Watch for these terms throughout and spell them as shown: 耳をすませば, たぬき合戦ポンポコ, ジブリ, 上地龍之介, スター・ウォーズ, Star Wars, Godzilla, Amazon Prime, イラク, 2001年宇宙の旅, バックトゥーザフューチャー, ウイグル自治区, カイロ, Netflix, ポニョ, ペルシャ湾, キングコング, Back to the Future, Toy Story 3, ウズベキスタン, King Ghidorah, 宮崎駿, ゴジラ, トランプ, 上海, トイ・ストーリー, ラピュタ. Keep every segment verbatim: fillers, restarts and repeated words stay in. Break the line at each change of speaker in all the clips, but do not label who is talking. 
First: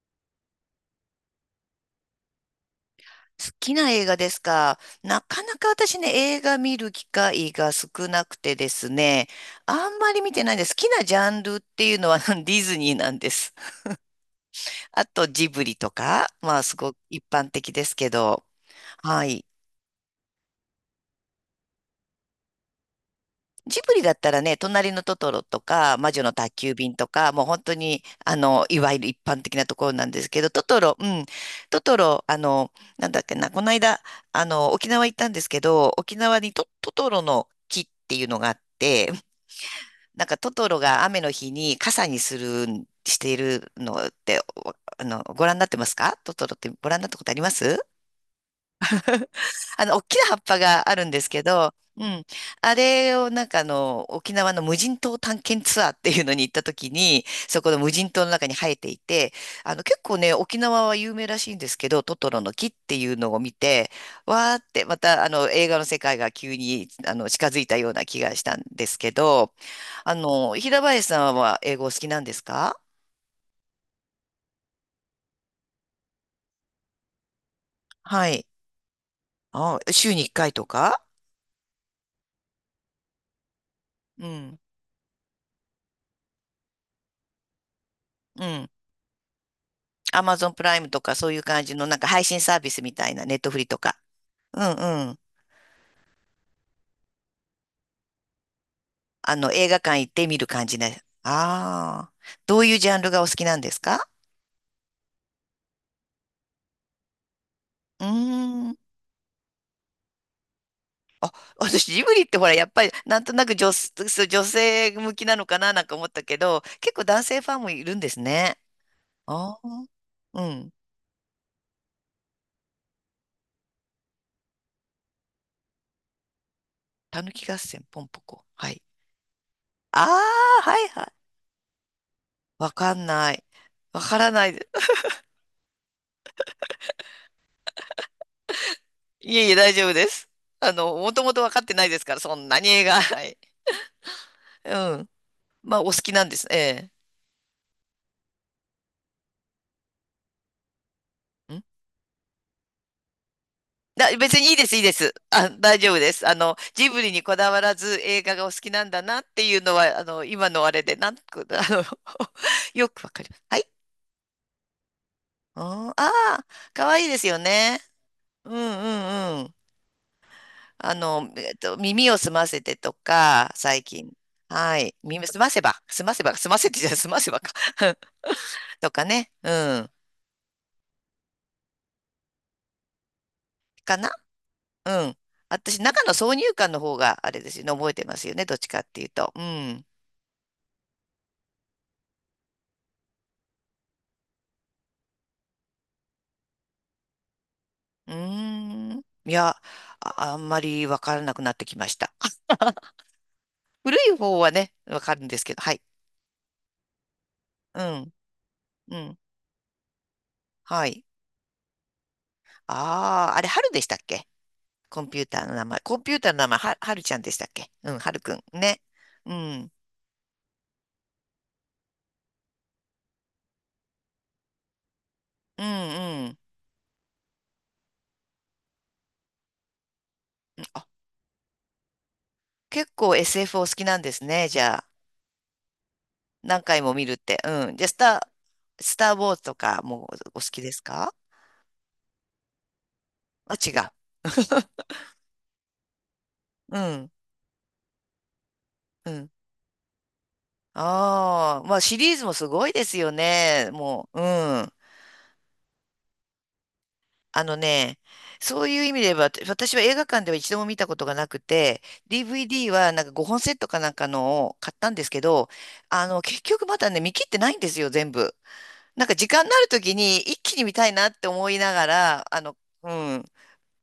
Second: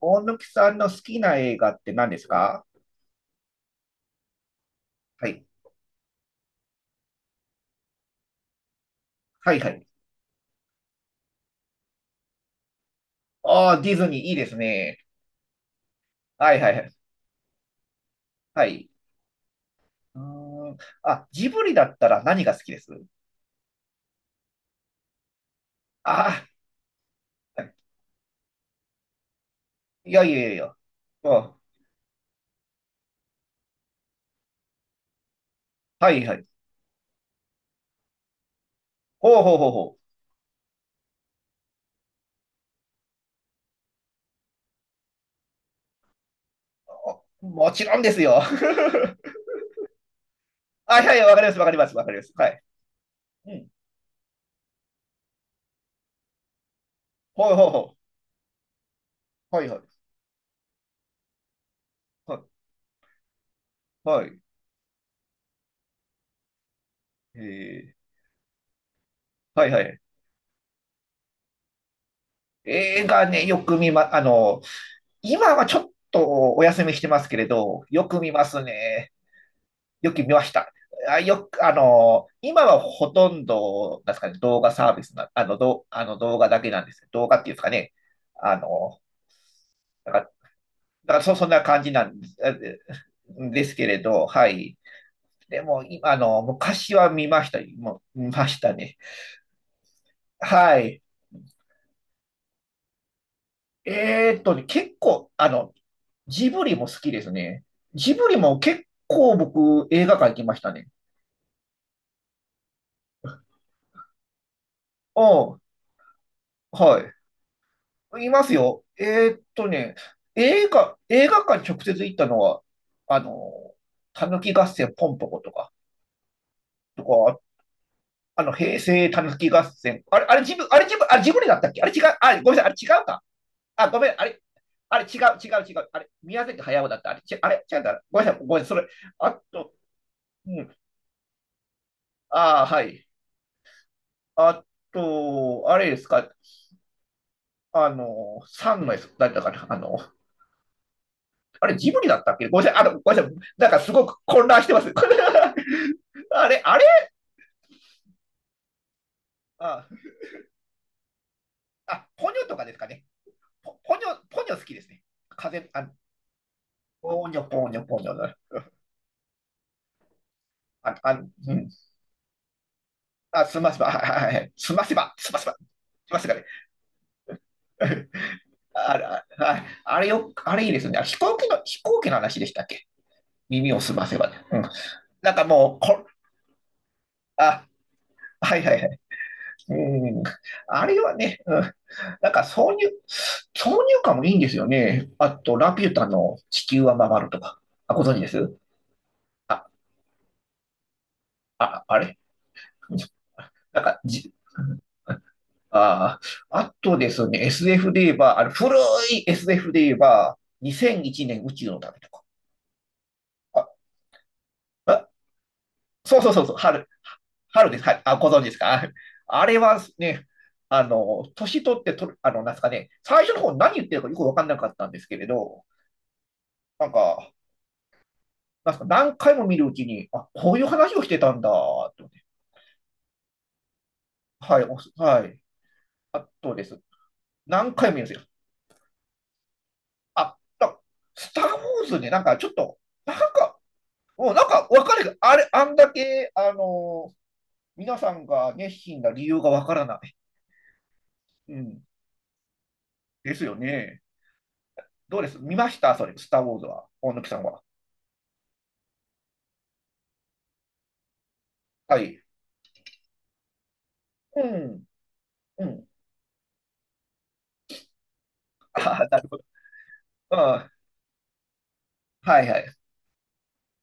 大貫さんの好きな映画って何ですか？
好きな映画ですか。な
は
か
い。
なか私ね、映画見る機会が少なくてですね、
はいは
あ
い。
んまり見てないんです。好きなジャンルっていうのは ディズニーなんです。
ああ、ディズニーいいですね。
あとジブリとか、
は
ま
い
あ
はい
す
は
ご
い。
く一般的ですけど、
はい。
はい。
うーん。あ、ジブリだったら何が好きです？
ジブリだったらね、隣のトトロとか、魔女の宅
あ
急便とか、もう本当
あ、
に、あの、いわゆる一般的なところな
い
んで
や
す
いや
け
いや
ど、
い
ト
や。
トロ、うん、
うん。
トトロ、あの、なんだっけな、この間、あの、沖縄行ったんですけど、
は
沖
いは
縄
い。
にト、トトロの木っていうのがあって、
ほうほうほうほ
なんかトトロが雨の日に傘にするん、しているのって、おあの、ご覧になってますか？トトロってご覧にな
う。
った
あ、
ことありま
もち
す？
ろんですよ。
あの、大きな葉っぱが
あ、
あ
は
る
い
ん
はい、
です
わか
け
ります、わか
ど、
ります、わ
う
かりま
ん。
す。はい。
あれをなん
う
かあ
ん。
の、沖縄の無人島探検ツアーっていうのに行った時に、
ほう
そ
ほう
この無
ほ
人島の中に生えていて、
う。はい
あ
は
の、結
い。
構ね、沖縄は有名らしいんですけど、トト
は
ロ
い。
の木っていうのを見て、
はい。
わーってまたあの、映画の世界が急にあの、近づいたよう
え
な気がしたんですけど、
ー、はいはい。
あの、平林さんは英語お好きなんですか？
映画ね、よく見ま、あの、今はちょっとお休みしてますけれど、よく
は
見ま
い。
すね。
あ、
よ
週
く
に1
見まし
回と
た。
か？
あ、よく、あの、今はほとんど、なんです
う
かね、
ん。
動画サービスな、あの、どう、あの動画だけなんです。動画っていうんですかね。
う
あ
ん。
の、だか
ア
ら、だ
マゾンプライムと
か
か
ら
そう
そ、
いう
そんな
感じ
感
の
じ
なん
な
か
ん
配
です、
信
あ
サービ
で
スみたいな、ネットフ
で
リ
す
と
けれ
か。
ど、は
うん
い。
うん。
でも、今、あの、昔は見ました。もう見ましたね。
あの、映画館行って見る感
は
じ
い。
ね。ああ。どういうジャンルがお好きなんですか？
えーっとね、結構、あの、ジブリも好きですね。
うー
ジブリも
ん。
結構僕、映画館行きましたね。
あ、私、ジブリってほら、やっぱり、なんとなく女、そう女性向きなの
う
か
ん。
ななんか思ったけど、結
は
構
い。
男性ファンもいるんです
います
ね。
よ。えーっ
ああ。
とね、
う
映
ん。
画、映画館直接行ったのは、あの、たぬき合戦ポンポコとか、と
たぬ
か、
き合戦、ポンポ
あ
コ。
の、
は
平
い。
成たぬき合
あ
戦。あれ、あれ自
あ、
分、あ
は
れ
い
自
は
分、
い。
あれ自分でだったっけ？あれ違う、あれ、ごめんなさ
わ
い、あれ
か
違う
ん
か。
ない。
あ、ご
わ
めん、
か
あ
ら
れ、
ない。
あれ違う、違う、違う。あれ、宮崎駿だった。あれ、ちあれ違うんだ。ごめんなさい、ごめんなさい、それ。あ
いえいえ、
と、
大丈夫です。
う
あ
ん、
の、もともと分かってないですから、そんな
ああ、
に
は
映画。
い。
はい。
あ
うん。
と、
ま
あ
あ、お
れ
好
です
きなん
か、
です。え
あの、三のやつ、誰だったかな、あの、
え。ん
あれ、ジブリだったっけ？ごめんなさい、あの、ごめんなさい、なんかすご
だ、
く
別
混
にいい
乱し
で
て
す、
ま
いい
す。
で す。あ、大丈夫です。あ
あ
の、
れ、あれ
ジブリにこだわらず映画がお好きなんだなっていうの
あ
は、あの、今のあれで、なんく、あの、
あ、ポニョとかで すか
よ
ね。
くわかります。はい。
ポポニョ、ポニョ好きですね。
う
風、あ
んああ、かわいいで
ポ
す
ニ
よ
ョ、ポニ
ね。
ョ、ポニョ。
うんうんうん。あ
あ、あ、
の、え
う
っ
ん。
と、耳をすませてと
あ、
か、
すませ
最
ば、は
近。
いはいはい。す
は
ませ
い。
ば、
耳
すま
す
せ
ま
ば、
せば、す
す
ま
ま
せ
せば
ば、
ね。
すませてじゃない、すませばか。と
あれ、
か
あ
ね。うん。
あれよ、あれいいですね。飛行機の、飛行機の話でしたっけ？耳をす
か
ま
な
せばね。うん。
うん。
なんかも
私、
う、
中
こ、
の挿入感の方があれですよ
あ、
ね、覚えてますよね、ど
は
っ
い
ち
は
か
い
っ
はい。
ていうと。うん。
うん。あれはね、うん。なんか挿入、挿入感もいいんですよね。あと、ラピュタの地球は回るとか。あ、ご
う
存知です？
ーん。いや、
あ、
あ、あんまりわからなくなってき
あ、
まし
あ
た。
れ なん
古
か、
い
じ、
方はね、わかるんですけど、はい。
ああ、あとですね、
う
エスエフ で言え
ん。
ば、あの、古
うん。
い エスエフ で言えば、
はい。
にせんいちねん宇宙の旅とか。
ああ、あれ、
あ、
春でしたっけ？コ
あ、
ンピューターの名前。コンピュ
そ
ー
う
タ
そ
ー
う
の
そう
名
そう、
前、は、
春、
はるちゃんでしたっ
春
け？
です。
う
は
ん、
い。
は
あ、
る
ご
く
存
ん。
知ですか？
ね。う
あれ
ん。
はね、あの、年取ってとる、あの、なんですかね、最初の方何言ってるかよくわかんなかったんですけれ
う
ど、
ん、うん。
なんか、なんか、何回も見るうちに、あ、こういう
あ、
話をしてたんだ、と思って。
結構 エスエフ お好きなんですね、
は
じ
い、
ゃ
お
あ。
すはい。あと
何
です。
回も見るって。う
何
ん。じゃあ、
回
ス
も見るんです
タ
よ。
ー、スター・ウォーズとかも
あ、
お好きで
だ、
すか？
スター・ウォーズね、なんかちょっと、なん
あ、
か、
違う。
もうなんかわ かる。あれ、あんだけ、あ
うん、
のー皆さんが熱心な
う
理
ん。
由がわからない。う
ああ、まあ
ん。
シリーズもすごいですよ
ですよ
ね。
ね。
もう、うん。
どうです？見ました？それ、スター・ウォーズは。大貫さん
あの
は。
ね、そういう意味で言えば、私私は映画館では一度も見たことがなくて、
はい。
ディーブイディー はなんかごほんセットかなんか
う
のを買っ
ん。
たんですけど、
うん。
あの、結局まだね、見切ってないんですよ、全部。
あ
なん
あ、
か
な
時
るほ
間
ど。
になるときに
う
一気に
ん。
見たいなって思いながら、あ
はい
の、
はい。
うん。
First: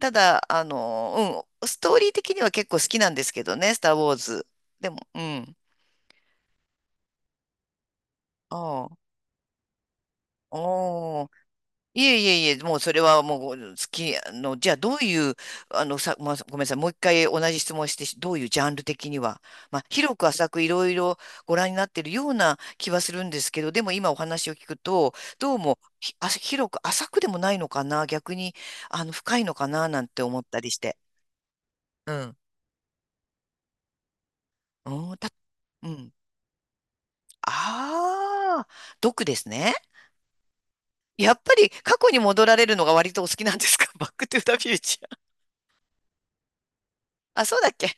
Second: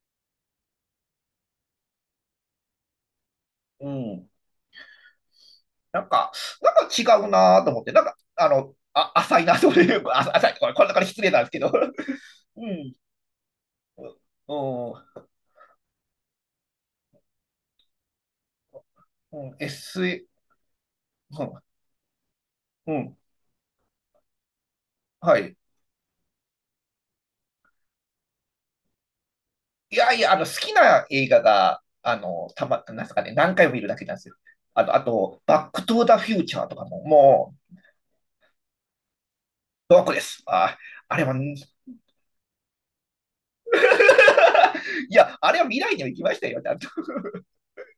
ただ、あの、うん、ストーリー的には結構好きなんですけどね、ス
う
ター・ウォー
ん。
ズ。でも、うん。
なんか、なんか違うなと思って、なんか、あの、
ああ、
あ、浅いなという あ浅い、これ、こんなから失
お
礼なんですけど。
いえいえ いえ、
う
もう
ん。
それはもう好き、あの、じゃあ
う
どう
ん。
いう、あの、さ、まあ、ごめんなさい、もう一回同じ質問してどういうジャンル的には、
うん。
まあ、
s
広く
う
浅くいろいろご
ん。
覧になってるような気
う
はす
ん。
るんですけど、でも今お話を聞くと、
はい。
どうもひ、あ、広く浅くでもないのかな、逆に、あの、深いのかな、
い
なん
やい
て
や、あ
思
の、
っ
好
たり
き
して。
な映画が、
う
あ
ん。
の、たま、なんですかね、何回も見るだけなんですよ。あと、あ
うん、た、
と、バック
う
トゥー
ん。
ザフューチャーとかも、もう、
ああ、毒ですね。
ドアクです。あ、あれ
や
は、
っぱり 過去に戻られるのが割とお好きなんですか？ バックトゥーザフューチャ
い
ー。
や、あれは未来には行きましたよ、ちゃんと。
あ、そうだっけ？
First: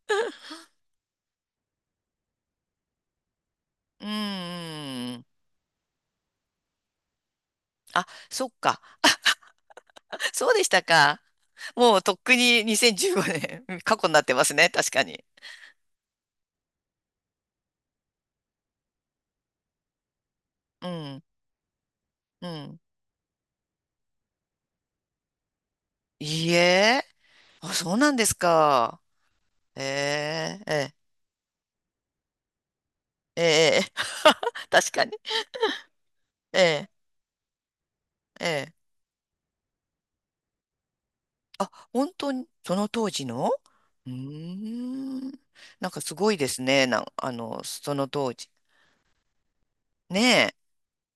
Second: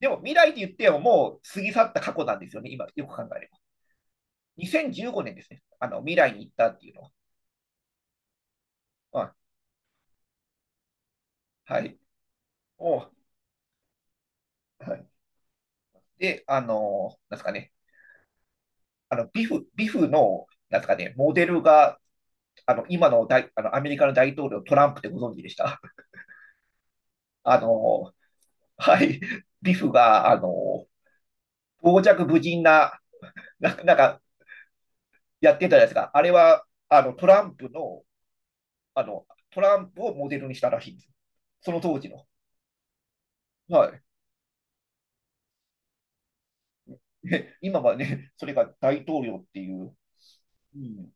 でも、未来って言っても、もう過ぎ去った過去なんですよね、今、よく考えれば。
うんうんう
2015
ん
年ですね。あの、未来に行ったっていうのは。
あ、そっか。
あ
そうでしたか。
は
も
い。
うとっくに
お
にせんじゅうごねん、過去になってますね。確
は
か
い。
に。
で、あの、なんですかね。あの、ビフ、ビフの、なんです
う
かね、
ん。
モデルが、
う
あ
ん。
の、今の大、あの、アメリカの大統領、トランプってご存知でした？
いいえ。
あ
あ、そうな
の、
んですか。
はい。ビ
え
フが、あ
え、
の、
え
傍若無人な、
え、
な、
ええ。
なんか、
確かに。
やってたじゃないですか。あれ
え
は、
え、
あの、トランプの、
ええ。
あの、トランプをモデルにしたらしいんです。
あ、
その当時
本
の。
当に、その当時の？
はい。
うーん。なんかすごいですね。なん、あ
で
の、
今
そ
は
の
ね、
当
そ
時。
れが大統領っていう。
ねえ。
うん、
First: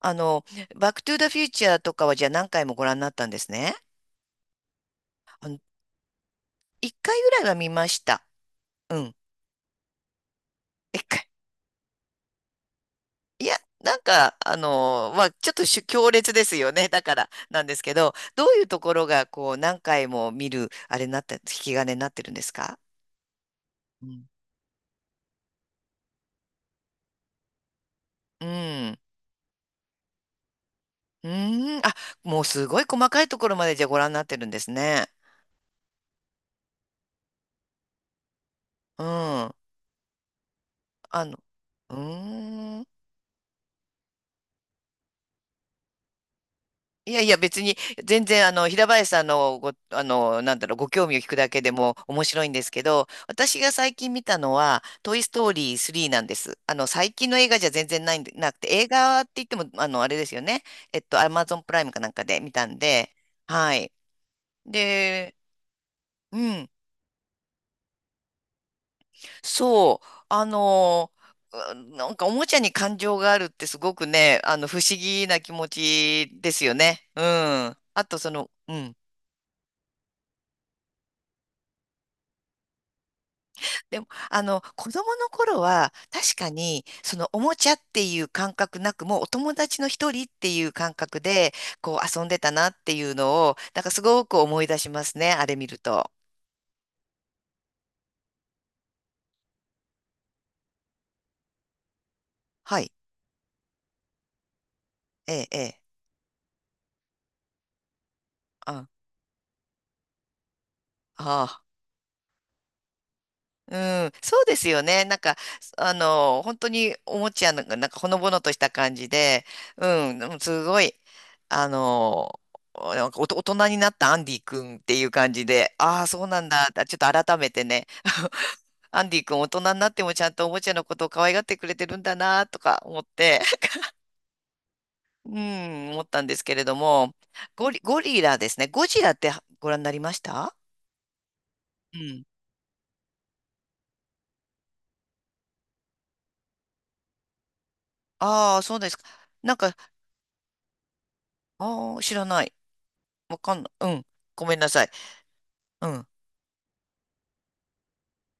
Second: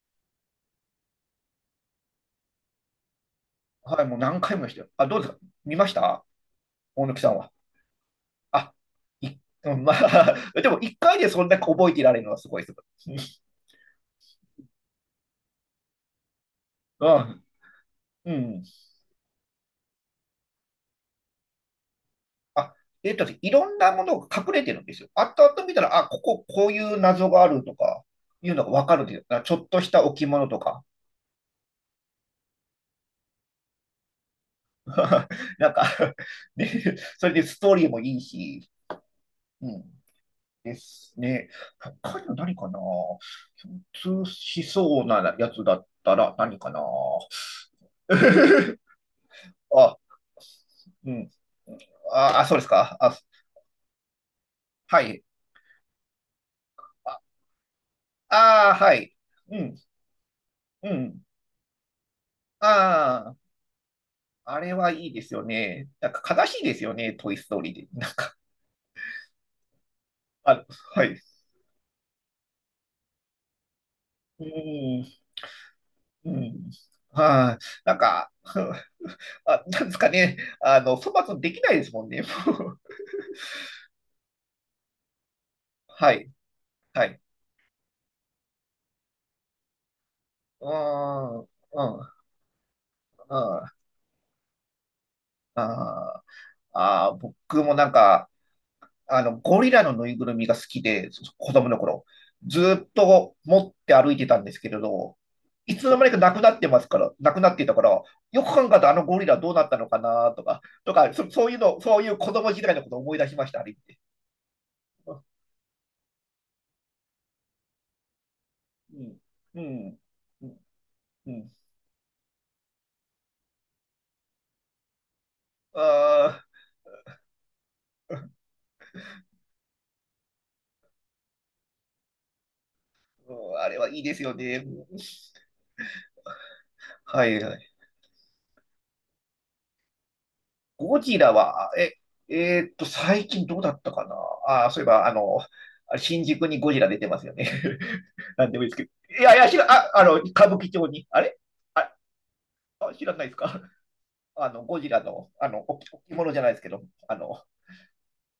あの、バックトゥーザフューチャーとかはじゃあ何回もご覧になったんですね。
はい、もう何回も見ましたよ。あ、どうですか？
あの、
見ました？
一
大
回
貫さ
ぐ
ん
らい
は。
は見ました。
あ、
うん。
い、うん、まあ、でも一
一
回で
回
そんな覚えていられるのはすごいです。
い や、なんか、あのーまあ、ちょっとしゅ強烈ですよね。だ
う
から、
ん
なんですけど、
う
どうい
ん。
うところが、こう、何回も見る、あれになって、引き金になってるんです
あ、
か？
えっと、いろんなも
う
の
ん
が隠れてるんですよ。後々見たら、あ、ここ、こういう謎があるとか、
う
いうのがわか
ん。
るんですよ。ちょっとした置物とか。
うーん。あ、もうすごい細かいところまでじゃあご覧になってるんですね。
なんか ね、それでストーリーもいいし、
うん。あ
うん。です
の、
ね。
う
他には何かな？
ーん。
共通しそうなやつだったら何かな？
いやいや、別に、全然、あの、平林さんの、ご、
あ、
あの、なんだろう、ご興
う
味を
ん。
聞くだけでも面
あ、
白
あ、
いん
そうで
で
す
すけ
か。
ど、
あ、
私が最近見たのは、
は
ト
い。
イ・ストーリースリーなんです。あの、最
あ、
近の映画じゃ全然ないんで、なくて、
あー
映
はい。
画って言っ
う
ても、
ん、
あの、あれですよね。
う
えっと、
ん。
アマゾンプライムかなんかで見たんで、
あ
はい。
あ、あれはいいです
で、
よね。なんか
う
悲しい
ん、
ですよね、トイ・ストーリーで。なんか、
そう、あ
あ、は
の、
い。
うんなんかおもちゃに感情があるってすごくね、
う
あの、不思
ーん、
議な気持
う
ちです
ん。
よね。う
はい。
ん。
なん
あと、
か、
その、うん。
あ、なんですかね。あの、粗末にできないですもんね。
でも、あの、子供の頃は、
はい。
確かに、
は
そ
い。
のおもちゃっていう感覚なく、もうお友達の一人ってい
う
う感覚
ん、うん、うん、
で、こう遊んでたなっていうのを、
あ
なんかすごく思い出しますね、あれ見ると。
ーあー、僕もなんか、あの、ゴリラのぬいぐるみが好きで、そ子供の頃、ずー
は
っ
い。
と持って歩いてたんですけれど、
ええ、え
い
え。
つの間にかなくなってますから、なくなっていたから、よく考えた
あ
らあのゴリラどうなったのかなとか、とか、そ、そ
あ、
ういうの、そういう子供時代のことを思い出しました、あれ
う
見て。
ん、そうですよね。なん
う
か、あの、本当におもちゃの、なんかほのぼのとした感じ
ん、
で、
うん、
うん、でも
うん、
すごい、
うん。
あの、なんかおと大人になったアンディ君っていう感じで、
あ
ああ、そうな
あ、
んだ、あちょっと改めてね、アンディ君大人になってもちゃんとおもちゃのことを可愛がってくれてるんだなとか思っ
う
て、
ん、あれ はいいですよね。
うん、思ったんですけれども、
は
ゴ
い。
リ、ゴリラですね。ゴジラってご覧になりました？
ゴジラは、え、
うん。
えーっと、最近どうだったかな。あー、そういえば、あの、あれ新宿にゴジラ出てますよね。なんで
ああ、
もいいです
そう
けど。
ですか。
いやいや、
な
知
ん
ら、
か、
あ、あの、歌舞伎町に。あれあ、
ああ、知らない。
あ知らないです
わか
か？
んない。うん。ご
あ
めん
の、
な
ゴ
さ
ジ
い。
ラの、あの、おき、
うん。
置物じゃないですけど、あの、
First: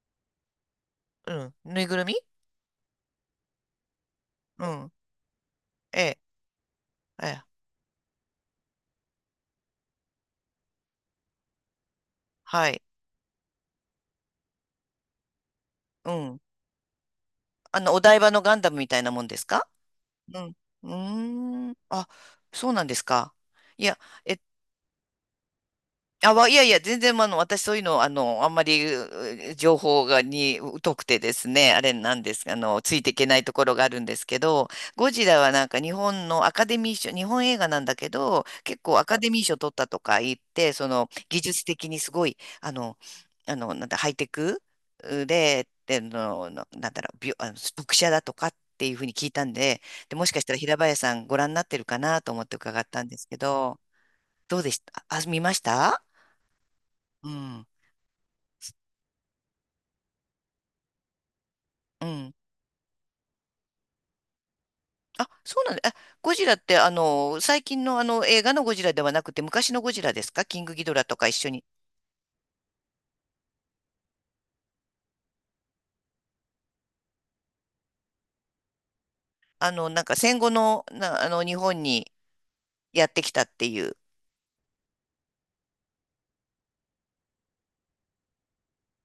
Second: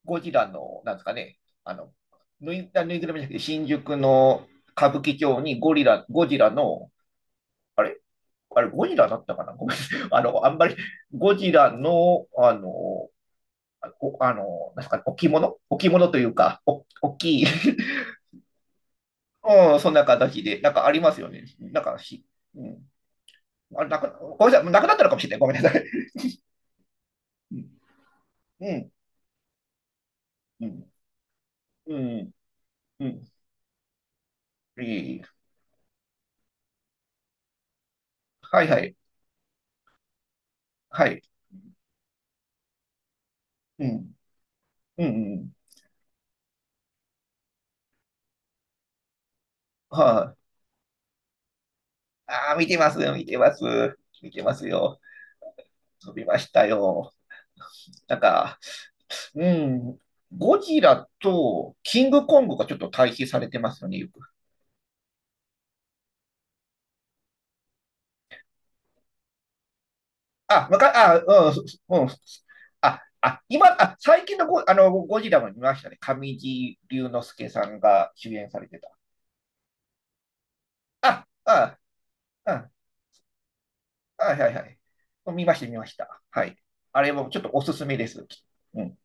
ゴジラの、なんですか
う
ね、
ん。
あ
ぬい
の、
ぐるみ？
ぬい、あぬいぐるみじゃなくて、新宿の
う
歌
ん。
舞伎町にゴリ
え
ラ、
え。
ゴジラの、
ええ。
あれあれ、ゴジラだったかな？ごめん。あの、あんまり、ゴジラの、あ
はい。
の、おあの、なんすかね、置物置物
う
という
ん。
か、お大きい、
あの、お台場のガンダムみたいなもんですか？
うん、そんな
う
形
ん。
で、なんか
う
ありますよね。
ーん。
なんか
あ、
し、う
そう
ん。
なんですか。
あ
い
れな
や、
く、
え
ごめんなさい、なくなったのかもしれない。ごめんなさい。
あ、わいやいや、全然、あの、
う
私そう
ん、
いうの、あの、あんま
う
り、
ん、
う情報が、に、
うん、
疎くてですね、あれ
う
なん
ん、
です、あの、つい
う
ていけ
ん。
ないところがあるんですけど、
い
ゴ
い
ジラはなんか日本のアカデミー賞、日本映画なんだけど、
はいは
結
い、
構アカデミー賞取ったとか言って、そ
は
の、
い。
技術的にすごい、あの、あの、
う
なんだ、ハイ
ん、
テク
うん、
う
うん。
で、で、の、のなんだろう、びょ、あの、読者だとかっていうふうに聞いたんで、で、もし
は
か
い。
したら平林さんご覧になってるかなと
あ
思っ
あ
て
あ、見て
伺っ
ます
たん
よ、
で
見
す
て
け
ます。
ど、
見てま
どう
す
でし
よ。
た？あ、見ました？
飛びましたよ。
うん。
なんか、うん、ゴジラとキ
う
ング
ん。
コングがちょっと対比されてますよね、よく。
あ、そうなんだ。あ、ゴジラって、あの、最近のあの映画のゴジラではなくて、昔のゴジラですか？キン
あ、
グ
わ
ギ
か、
ドラと
あ、
か一緒
うん、そ
に。
うん。すあ、あ、今、あ、最近のゴ、あの、ゴジラも見ましたね。上地龍之介さんが主演されてた。
あの、なんか戦後の、な、
あ、
あの、日
あ、
本に
あ、
やってきたっていう。
あ、はいはい。見ました、見ました。はい。あれもちょっとおすすめです。うん。